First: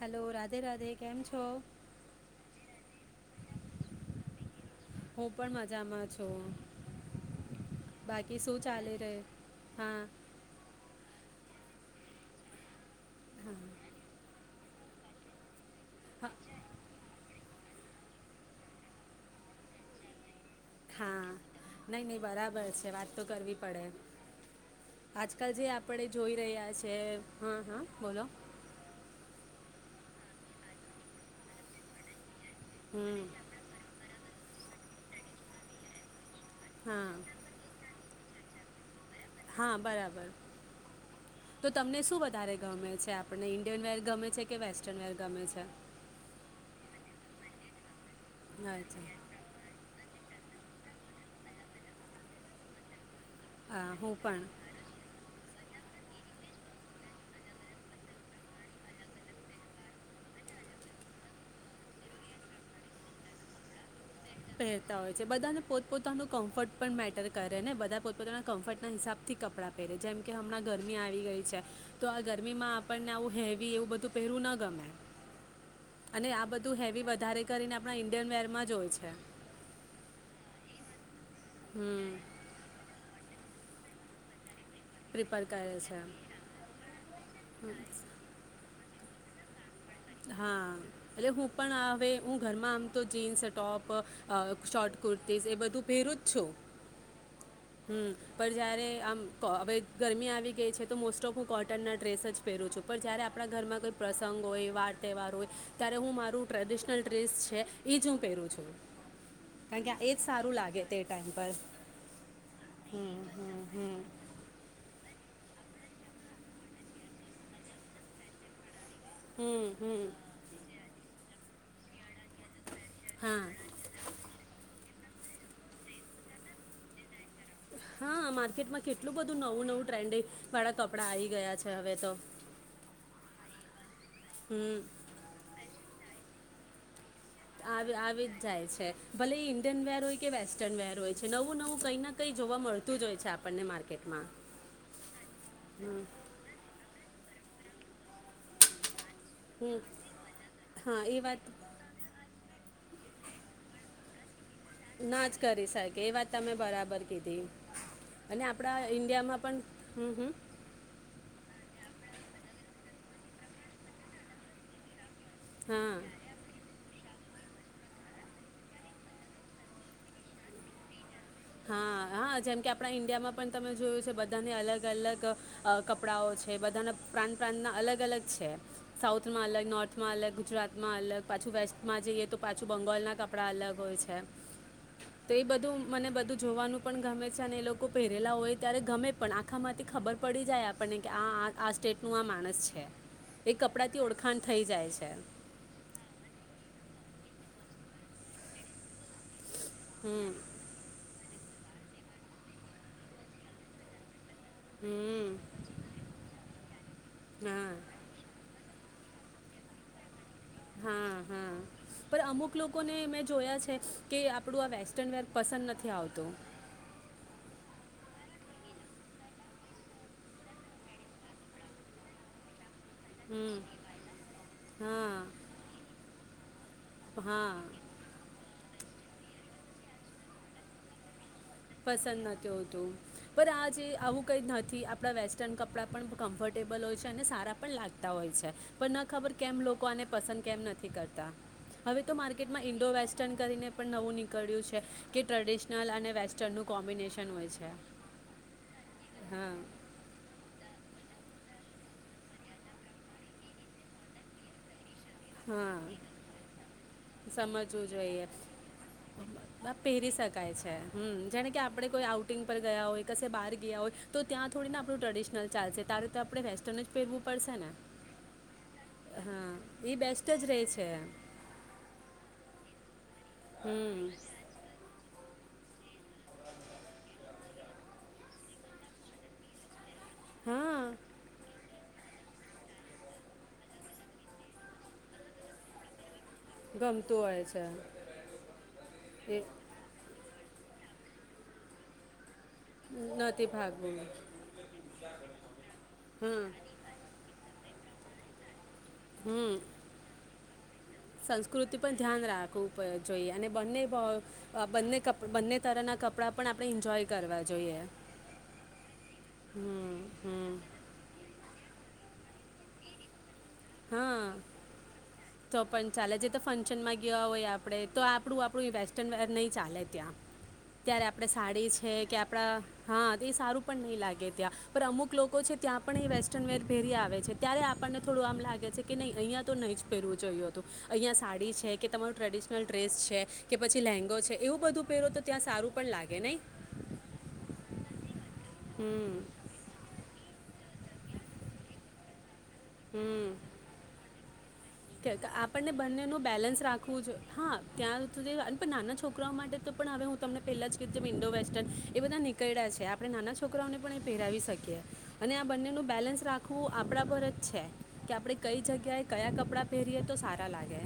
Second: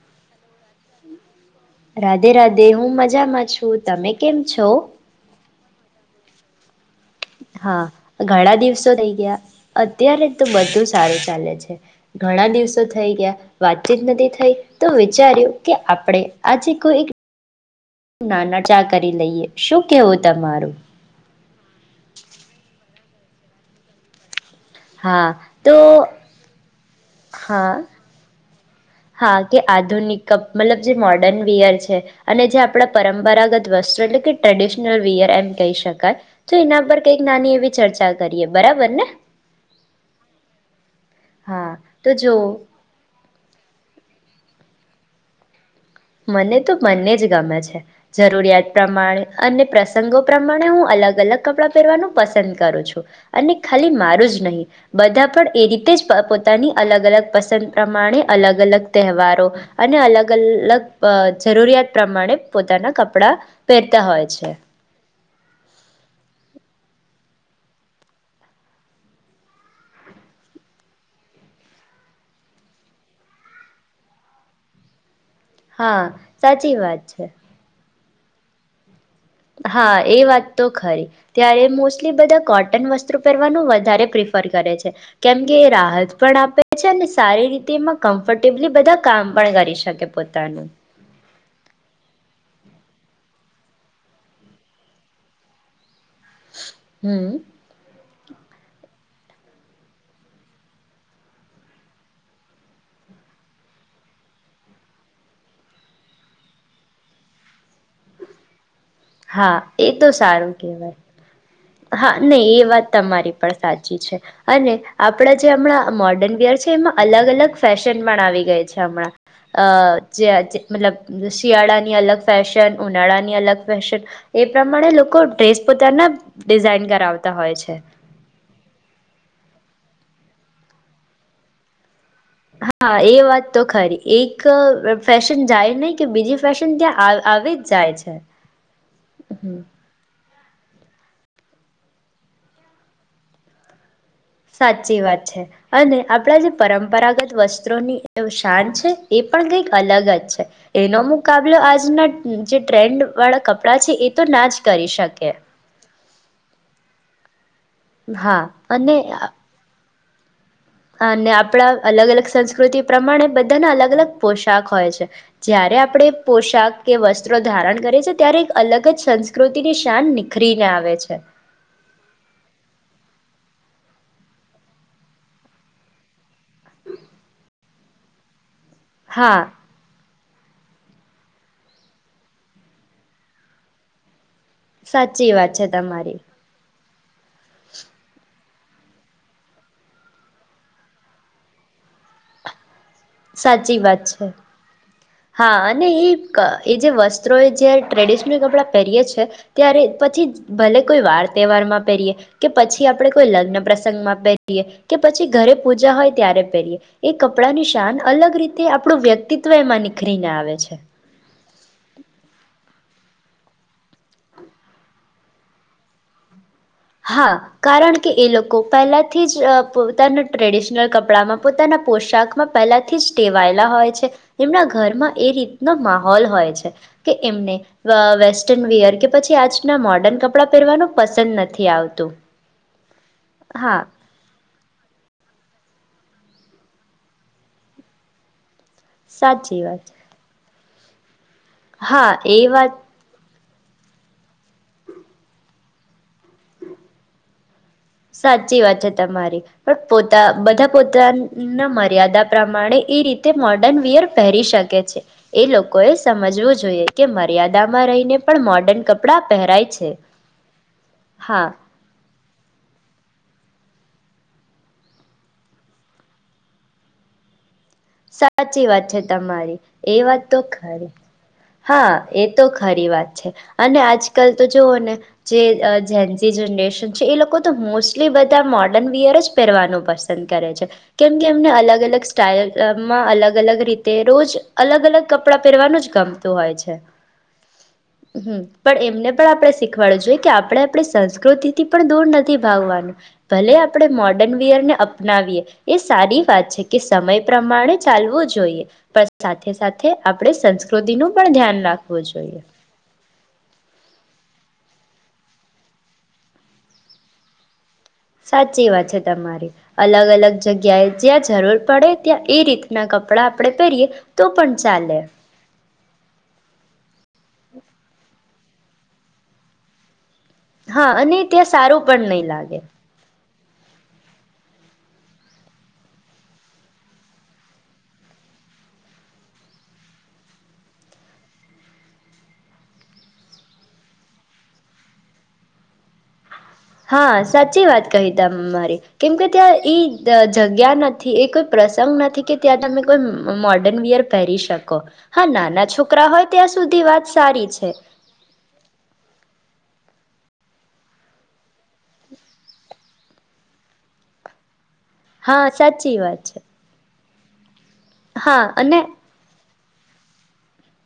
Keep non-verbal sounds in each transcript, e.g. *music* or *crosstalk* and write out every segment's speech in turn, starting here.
Hello Radhe Radhe કેમ છો રાધે રાધે! હું મજામાં છું. તમે કેમ છો? હું પણ મજામાં છો. હા! ઘણા દિવસો રહે થઈ ગયા, હા અત્યારે તો બધું સારુ છે. ચાલે છે. ઘણા દિવસો થઈ ગયા, વાતચીત નથી થઈ તો, વિચાર્યું કે આપણે હા આજે કોઈ એક ના, ના ટા કરી દઈએ, શું કેવું તમારું? હા. નહી-નહી બરાબર છે વાત તો કરવી પડે. હા આજકાલ જે તો આપણે જોઈ રહ્યા છે *unintelligible* હા, હા બોલો. હા કે આધુનિક કપ મતલબ જે મોર્ડર્ન વિયર છે અને જે આપડા હમ પરંપરાગત વસ્ત્ર એટલે કે ટ્રેડિશનલ વિયર એમ કહી શકાય. તો એના પર હા કંઈક નાની એવી ચર્ચા કરીએ. બરાબર ને? હા બરાબર. તો હા તમને શું જો વધારે ગમે છે, આપને ઇન્ડિયન વિયર ગમે છે કે વેસ્ટર્ન વેર ગમે છે? મને તો મને જ ગમે છે. જરૂરિયાત અચ્છા પ્રમાણે અને પ્રસ ગો પ્રમાણે હું અલગ-અલગ કપડાં પહેરવાનું પસંદ કરું છું. અને ખાલી હા હું મારું જ પણ નહી. બધા પણ એ રીત તે જ પ પોતાની અલગ-અલગ પસંદ પ્રમાણે અલગ- અલગ તહેવારો અને અલગ-અલગ અહ જરૂરિયાત પ્રમાણે પોતાના કપડા પહેરતા હોય. છે પહેરતા હોય છે. બધાને પોત પોતાનું કમ્ફર્ટ પણ મેટર કરે ને બધા પોતપોતાના કમ્ફર્ટના હિસાબથી કપડાં પહેરે, જેમ કે હમણાં ગરમી આવી ગઈ છે તો આ ગરમીમાં આપણને આવું હેવી એવું બધું પહેરવું ન ગમે. હા અને આ સાચી બધું વાત હેવી છે વધારે કરીને આપણા ઈન્ડિયન વેરમાં જ હોય છે. હા એ વાત તો ખરી. ત્યારે હમ મોસ્ટલી બધા કોટન વસ્ત્ર પહેરવાનું વધારે પ્રિફર કરે છે. પ્રિપર કેમકે એ કરે છે રાહત પણ આપે છે અને સારી રીતે એમાં કમ્ફર્ટેબલી બધા કામ પણ કરી શ હા એટલે હું પણ હવે હું ઘરમાં તો jeans, top, uh short kurtis એ બધું પહેરું જ છું. હમ હમ્મ. પણ જયારે આમ ક હવે ગરમી આવી ગઈ છે તો મોસ્ટ ઓફ હું કોટનના ડ્રેસ જ પહેરું છું. પણ જયારે આપણા ઘરમાં કોઈ પ્રસંગ હોય, વા ર તહેવાર હોય ત્યારે હું મારું ટ્રેડિશનલ ડ્રેસ છે ઈ જ હું પહેરું છું. હા કારણ કે એ તો જ સારું લાગે કહેવાય. તે ટાઈમ પર હા નહી એ વાત હમ તમારી પણ હમ સાચી હમ છે અને આપડે જે હમણાં મોર્ડર્ન વીયર છે એમાં અલગ-અલગ ફેશન પણ આવી ગઈ છે. હમણાં અ હમ જે હમ *inaudible* મતલબ શિયાળાની અલગ ફૅશન, ઉનાળાની હા અલગ એ પ્રમાણે લોકો ડ્રેસ પોતાના ડિઝાઇન કરાવ હા માર્કેટમાં કેટલું બધું નવું નવું ટ્રેન્ડી વાળા કપડા આયી ગયા છે હવે તો. હા એ વાત તો ખરી. એક હમ ફેશન જાય નહી કે બીજી ફેશન ત્યા આ આવી આવી જ જાય છે ભલે હમ ઇન્ડિયન વેર હોય કે વેસ્ટ વેસ્ટર્ન વેર હોય છે. નવું નવું કઈ ના કંઈ જોવા મળતું જ હોય છે આપણને માર્કેટ. સાચી વાત છે અને આપણા જે પરંપરાગત વસ્ત્રો ની એ શાન છે. એ પણ કઈક હમ. અલગ જ છે. એનો હા એ વાત મુકાબલો આજના જે ટ્રેન્ડ વાળા કપડાં છે એ તો ના જ કરી ના શકે જ કરી શકે એ વાત તમે બરાબર કીધી. હા અને હમ્મ હમ્મ. અને આપણા અલગ અલગ સંસ્કૃતિ પ્રમાણે બધાના અલગ અલગ પોશાક હોય છે. જયારે આપણે હા પોશાક કે વસ્ત્રો ધારણ કરે છે ત્યારે એક અલગ જ સંસ્કૃતિની શાન નિખરીને આવે છે. હા હા જેમ કે આપણા ઈન્ડિયામાં પણ તમે જોયું છે બધાને અલગ અલગ કપડાંઓ છે બધાના પ્રાંત પ્રાંતના અલગ અલગ છે હા સાઉથમાં અલગ નોર્થમાં અલગ ગુજરાતમાં અલગ પાછું વેસ્ટમાં જઈએ તો પાછું બંગોળનાં કપડાં અલગ હોય છે સાચી વાત છે તમારી *unintelligible* ન પણ ગામે અને એ લોકો પહેરેલા હોય ત્યારે ગમે પણ આખામાંથી ખબર પડી જાય આપણને કે આ આ સ્ટેટ નું આ માણસ છે એ સાચી કપડા થી વાત છે ઓળખાણ થઈ જાય છે હા અને એ એ જે વસ્ત્રો એ જે ટ્રેડિશનલ કપડાં પહેરીએ છે ત્યારે પછી હમ ભલે કોઈ વાર્ તહેવાર માં પહેરીએ કે પછી આપડે કોઈ લગ્ન પ્રસંગમાં પહેરીએ રીએ કે પછી ઘરે હમ પૂજા હોય ત્યારે પહેરીએ એ કપડા ની હા શાન અલગ રીતે આપણું વ્યક્તિ *unintelligible* *unintelligible* ના હા હા પણ અમુક લોક કોને મેં જોયા છે કે આપણું આ વેસ્ટર્ન વેર પસંદ નથી આવતું. હા કારણ કે એ લોકો પહેલાથી જ પોતાના ટ્રેડિશનલ કપડામાં પોતાના પોશાકમાં પહેલા તીસ હમ ટેવાયેલા હોય છે એમના ઘરમાં એ હા રીતનો માહોલ હોય છે કે એમને હા વ વેસ્ટન વયર કે પછી આજના મોડર્ન કપડાં પહેરવાનું પસંદ નથ. પસંદ નતતું પણ આજ હા આવું કઈ થી આપણાં વેસ્ટર્ન કપડાં પણ કમ્ફર્ટેબલ હોય છે અને સારા પણ લાગતા હોય છે. પણ ના ખબર કેમ સાચી વાત લોકો આને પસંદ કેમ નથ થી કરતા. હવે હા તો એ માર્કેટમાં વાત ઇન્ડો વેસ્ટર્ન કરીને પણ નવું નીકળ્યું છે. કે ટ્રેડિશનલ અને વેસ્ટર્ન ડનું કોમ્બિનેશન હોય છે. સાચી વાત છે તમારી હા પણ પોતા બધા પો તા ના મર્યાદા પ્રમાણે એ રીતે મોર્ડર્ન વયર પહેરી શકે છે. એ હા લોકોએ સમજવું જોઈએ કે મર્યાદામાં સમજવું રહીને જોઈએ પણ મોર્ડર્ન કપડાં પહેરાય આ છે પહેરી હા. ટિંગ પર ગયા હોય કશે બહાર ગયા હોય તો ત્યાં થોડી ને આપણું ટ્રેડિશનલ ચાલશે ત્યારે તો આપણે વેસ્ટર્ન જ ફેરવું પડશે ને. સાચી વાત છે હા તમારી. એ વાત બેસ્ટ તો જ રહે છે ખરી હા એ તો ખરી વાત. છે અને હમ આજકાલ તો જોવઓ ને જે અ જેન્જી જનરેશન છે એ લોકો તો મોસ્ટલી બધા મોડર્ન વિયર જ પહેરવાનું પરશે. પ કરે છે હા કેમ કે એમને અલગ અલગ સ્ટઇલ અ માં અલગ અલગ રીતે રોજ અલગ અલગ કપડાં પહેરવાનું જ ગમ તુ હોય છે ગમતું હોય છે હમ્મ પણ એમને પણ એ આપણે શીખવાડવું જોઈએ કે અપ આપણે આપણી સંસ્કૃતિથી પણ દૂર નથ થી ભાવવાનું નથી ભલે આપણે ભાગવું મોર્ડર્ન વયરને અપનાવીએ એ સારી હમ વાત છે કે સમય પ્રમાણે ચાલવું જોઈએ. પણ હમ સાથે સાથે આપણે સંસ્કૃતિનું પણ ધ્યાન સંસ્કૃતિ પણ રાખવું ધ્યાન જોઈએ. રાખવું પ- જોઈએ અને બંને ભાવ અ બંને કપ બંને તરનાં કપડાં પણ આપણે એન્જોય કરવા જોઈએ. સાચી વાત છે તમારી હમ અલગ અલગ હમ જગ્યાએ જ્યાં જરૂર પડે ત્યાં એ રીતના કપડા હા તો પણ ચાલે જે તો ફંક્શન માં ગીયા હોય આપ આપણે તો આપણું આપણું વેસ્ટર્ન નહીં ચાલે ત્યાં હા ત્યારે અને આપડે ત્યાં સાડી સારું છે પણ કે નહી આપડા લાગે હા એ સારું પણ નહીં લાગે ત્યાં પણ અમુક લોકો છે ત્યાં પણ એ વેસ્ટર્ન વેર પેરી આવે છે ત્યારે આપણને થોડું આમ લાગે કે નહી અહીંયા તો નહી જ પહેરવું જોયું હતું અહિયાં સાડી છે કે તમારું ટ્રેડિશનલ ડ્રેસ છે કે પછી લેંઘો છે એવું બધું પહેરો તો ત્યાં સારું પણ લાગે નય હા સાચી વાત કહી તમારી કેમ હમ કે ત્યાં ઈ જગ્યા નથી એ કોઈ પ્રસંગ નથી કે ત્યાં તમે કોઈ હમ મોડર્ન વીયર પહેરી શકો હા નાના આપણને બંને છોકરા નું હોય ત્યાં બેલેન્સ સુધી રાખવું વાત જો સારી હા છે ત્યાં સુધી પણ નાના છોકરાઓ માટે તો પણ હવે હું તમને પહેલાં જ કીધું જેમ ઇન્ડો વેસ્ટર્ન એ બધા નીકળ્યા છે આપણે નાના છોકરાઓને પણ એ પહેરાવી શકીએ અને હા આ બંને નું સાચી બેલેન્સ વાત છે રાખવું આ કપડા પર જ છે કે આપડે હા કઈ અને જગ્યાએ કયા કપડા પહેરયે તો સારા લાગે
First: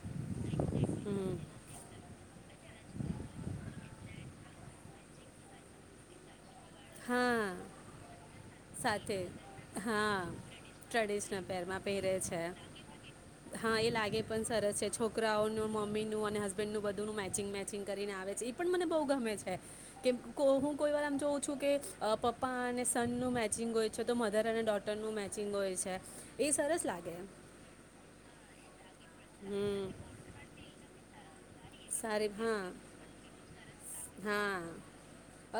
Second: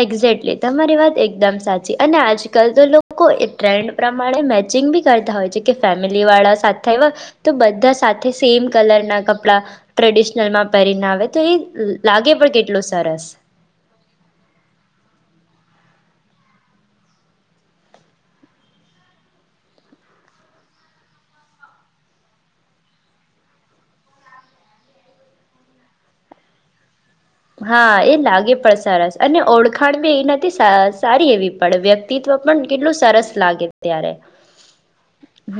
એક્ઝેકટલી, તમારી વાત હમ. એકદમ સાચી અને આજકાલ તો લોકો એ ટ્રેન્ડ પ્રમાણે મેચિંગ બી કરતા હોય છે કે ફેમિલી વાળા સાથે આવ્યા હા તો બધા સાથે સેમ કલર સાથે ના કપડા હા ટ્રેડિશનલમાં પહેરીને આવે તો ટ્રેડિશનલ એ પહેરમાં પહેરે લાગે છે પણ કેટલું સરસ. હા એ લાગે પણ સરસ છે છોકરાઓનું મમ્મીનું અને હસબેન્ડનું બધુંનું મેચિંગ મેચિંગ કરીને આવે છે એ પણ મને બહુ ગમે છે કેમ હું કોઈ વાર આમ જોઉં છું કે પપ્પા અને સનનું મેચ મેચિંગ હોય છે તો મધર અને ડોટરનું મેચિંગ હોય છે એ સરસ લાગે હા એ લાગે પ સરસ અને હમ ઓળખાણ બી એના નથી સા સારી એવી પણ સારી વ્યક્તિત્વ પણ હા કેટલું સરસ લાગે ત્યારે હા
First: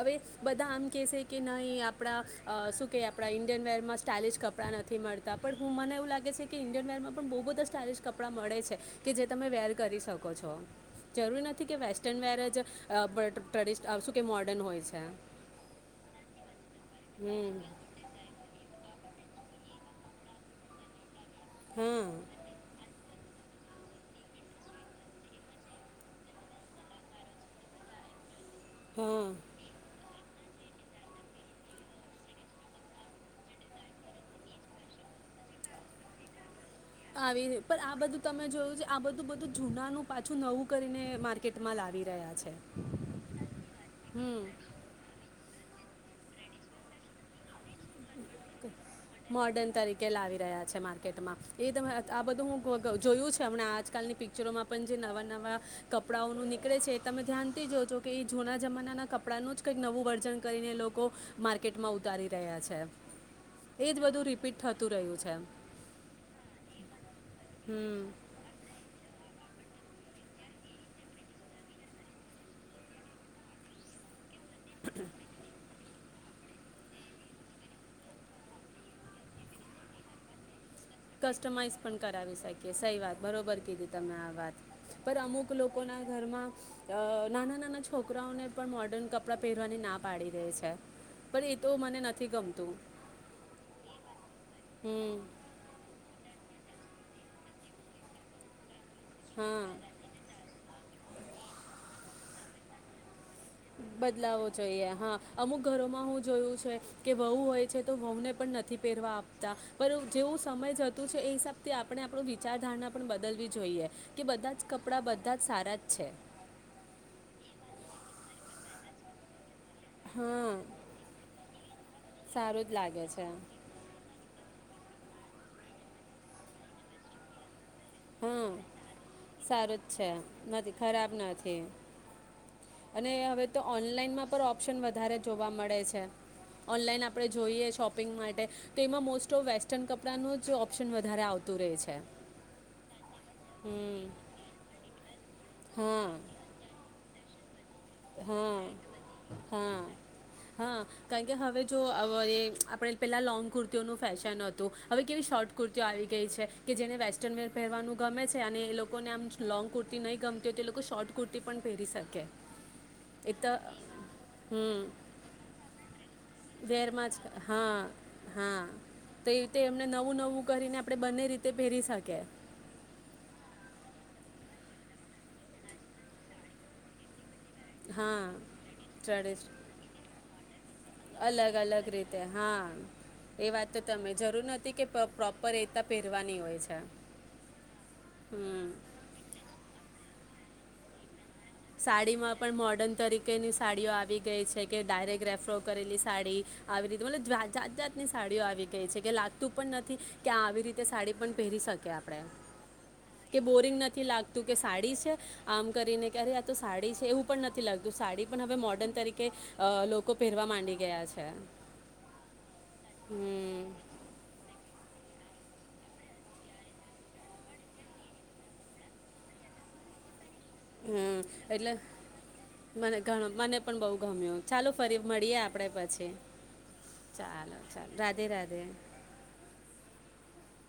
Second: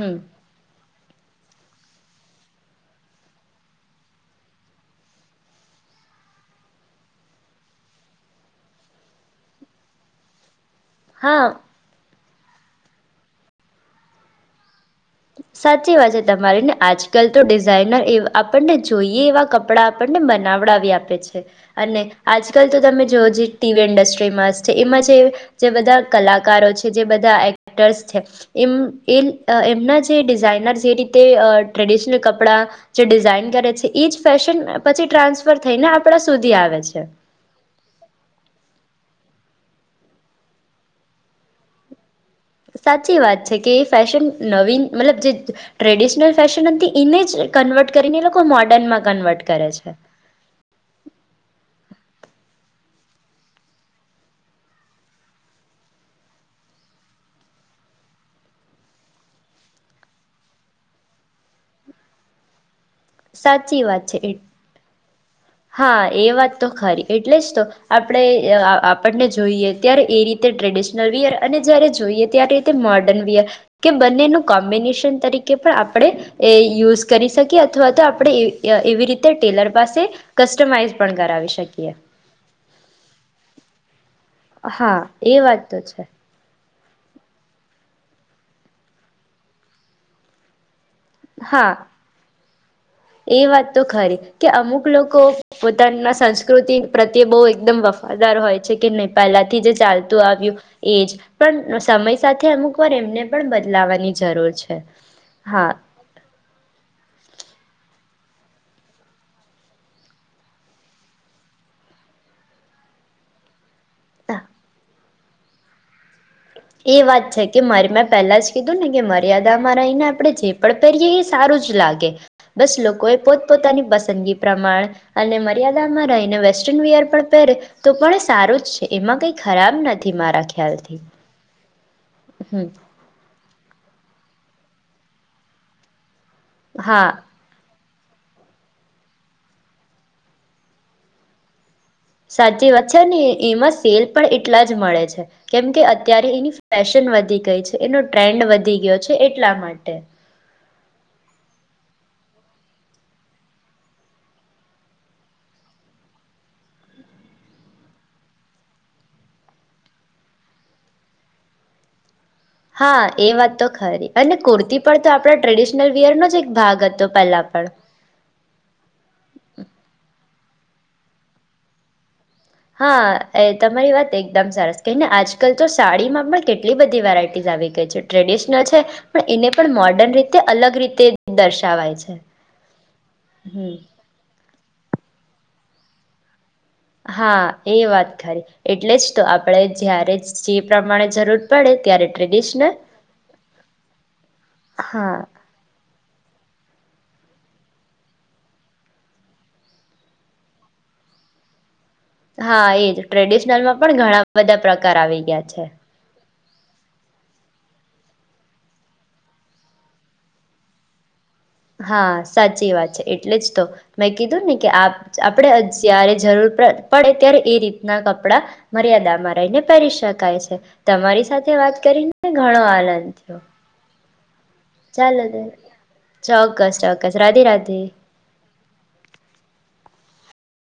હમ બધા આમ. કહે છે કે નહીં આપણા શું કે આપણા ઈન્ડિયન વેરમાં સ્ટાઇલિશ કપડાં નથી મળતા પણ હું મને એવું લાગે છે કે ઇન્ડિયન વેરમાં પણ બહુ બધા સ્ટાઇલિશ કપડાં મળે છે કે જે તમે વેર કરી શકો છો હા જરૂરી નથી કે વેસ્ટર્ન વેર જ બ *unintelligible* શું કે મોડર્ન હોય છે. સાચી વાત છે તમારી ને આજકાલ તો હમ ડિઝાઇનર એ આપણને જોઈએ એવા કપડા. કપડાં આપણને બનાવડા આપ્યે છે. અને હા આજકાલ તો તમે જોઓ જે. ટીવી ઇન્ડસ્ટ્રીમાં છે એમાં જે જે બધા કલાકારો છે, જે બધા એક્ટર્સ છે તે એમ એ હા એમના જ. ડિઝાઇનર જે રીતે ટ્રેડિશનલ કપડાં, જે ડિઝાઇન કરે છે એ જ ફેશન પછી ટ્રાન્સફર થઈને આપણા સુધી આવે છે. આવી રી પણ આ બધું તમે જોયું છે આ બધ બધું જૂનાનું પાછું નવું કરીને માર્કેટમાં લાવી રહ્યા છે સાચી વાત છે કે એ ફેશન હમ નવીન મતલબ જેજ ટ્રેડિશનલ ફેશન હતી એને જ કન્વર્ટ કરીને એ લોકો મોર્ડર્નમાં કન્વર્ટ કરે મોર્ડન છે તરીકે લાવી રહ્યા છે માર્કેટમાં. એ તમે આ બધું હું ક જોયું છે હમણાં આજકાલની પિક્ચરોમાં પણ જે નવાં-નવાં કપડાંઓનું નીકળે છે, એ તમે ધ્યાનથી જજો કે ઈ જૂના જમાનાનાં કપડાંનું જ કંઈક નવું વર્ઝન કરીને એ લોકો માર્કેટમાં ઉતારી રહ્યા છે. સાચી એજ વાત છે બધું એ રિપીટ થતું રહ્યું છે. હા એ વાત તો ખરી. એટલે જ તો હમ આપણે અહ આપણને જોઈએ ત્યારે એ રીતે ટ્રેડિશનલ વિયર અને જયારે જોઈએ ત્યારે રીતે તે મોર્ડર્ન વિયર કે બંનેનું કોમ્બિનિશન તરીકે પણ આપણે એ યુઝ કરી શકીએ અથવા તો આપણે એ એવી રીતે ટેલર પાસે કસ્ટમાઈઝ પણ કરાવી કસ્ટમાઈઝ શકીએ પણ કરાવી શકીએ, સહી વાત, બરોબર કીધી તમે આ વાત. હા એ વાત તો છે. અહ નાના-નાના છોકરાઓને પણ મોર્ડર્ન કપડાં પહેરવાની ના પાડી દે છે. પણ એતો હા મને નથી ગમ તો એ વાત તો ખરી. કે અમુક લોકો હમ પોતાના સંસ્ કૃતિ પ્રત્યે બહુ એકદમ વફાદાર હોય. છે કે નહી, પહેલાથી હા જે ચાલતું આવ્યું એ જ. પણ સમય સાથે અમુક વાર એમને પણ બદલાવાની બદલાવો જરૂર છે જોઈએ હા. અમુક હા ઘરોમાં હું જોયું છે કે વહુ હોય છે તો વહુંને પણ નથી પહેરવા આપતા, પણ જેવું સમય જતું છે એ હિસાબથી આપણે આપણું વિચારધારણા પણ બદલવી જોઈએ. કે બધા જ કપડા બધ બધા જ સારા જ છે. એ વાત છે કે મારી મેં પહેલા જ કીધું ને કે મારી યા *unintelligible* રહીના આપણે જે હા પણ પહેરીએ એ સારું જ લાગે. સારું બસ જ લોકો લાગે એ છે પોતપોતાની પસંદગી પ્રમાણ અને મર્યાદામાં રહીને વેસ્ટર્ન વિયર પણ પહેરે તો પણ હા સારું જ છે. એમાં કઈ ખરાબ સારું જ છે નથી મારા નથી ખ્યાલથી. ખરાબ નથી હમ અને હવે તો ઓનલાઈનમાં પણ ઓપ્શન વધારે જોવા મળે છે. ઓનલાઈન હા આપડે જોઈએ શોપ શોપિંગ માટે તો એમાં મોસ્ટ ઓફ વેસ્ટર્ન કપડાનું જ ઓપ્શન વધારે આવતું રહે છે. સાચી વાત છ ને એમાં સેલ હમ પણ એટલા જ મળે છે. કેમકે હા અત્યારે એની ફેશન વધી ક છે. એનો ટ્રેન્ડ હા વધી ગયો છે એટલા હા માટે. હા કારણ કે હવે જો એ આપણે પહેલાં લોંગ કુર્તીઓનું ફેશન હતું, હવે કેવી શોર્ટ કુર્તીઓ આવી ગઈ છે કે જેને વેસ્ટર્ન વેર પહેરવાનું ગમે છે, અને એ લોકોને આમ લોંગ કુર્તી નહીં ગમતી હોય તો એ લોકો શોર્ટ કુર્તી પણ પહેરી શકે. હા એ વાત તો ખરી, અને કુર્તી હમ પર તો આપણા ટ્રેડિશનલ વયરનોો જ એક ભાગ હતો વેરમાં પહેલા જ હા હા તો એ રીતે પણ એમને નવું નવું કરીને આપડણે બંને રીતે પહેરી શકીએ. હા એ તમારી વાત એકદમ સરસ કને આજકાલ તો સાડીમાં પણ કેટલી બધી વેરાયટી. હા આવીડિશનલ છે, પણ ચડે છે એને પણ મો અલગ રીતે અલગ અલગ દર્શાવાય છે રીતે હા, એ વાત હમ તો તમે જરૂર નથી. કે પ્રોપર એતા પહેરવાની હોય છે. હા એ વાત ખરી, હમ એટલે જ તો આપણેે જ્યારે જ જે પ્રમાણે જરૂર પડે ત્યારે સાડીમાં પણ ટ્રેડિશનલ મોર્ડર્ન તરીકેની સાડીઓ આવી ગઈ છે કે હા. ડાયરેક્ટ રેફરો કરેલી સાડી આવી રીતે મતલબ જા જાત જાતની સાડીઓ આવી ગઈ છે કે લાગતું પણ નથી, કે આ આવી રીતે સાડી પણ પહેરી શકે. હા એજ ટ્રેડિશનલમાં પણ નથી ઘણા બધા પ્રકાર આવી ગયા છે. ક્યારે આ તો સાડી છે એવું પણ નથી લાગતું સાડી પણ હવે મોર્ડન તરીકે લોકો પહેરવા માંડી ગયા છે. હા સાચી વાત છે એટલે જ તો, હમ મેં કીધું ને કે આપ આપડણે જય્યારે જરૂર પડે ત્યારે એ રીતના કપડા, મર્યાદામાં રહીને પહેરી શકાય છે. હમ તમારી સાથે એટલે વાત કરીને ઘણો આનંદ થયો. ગમ્યાત. ચાલો ફરી ચાલો મળીએ તો આપણે પછી ચોક્કસ ચોક્કસ રાધે ચાલો ચાલો રાધે રાધે.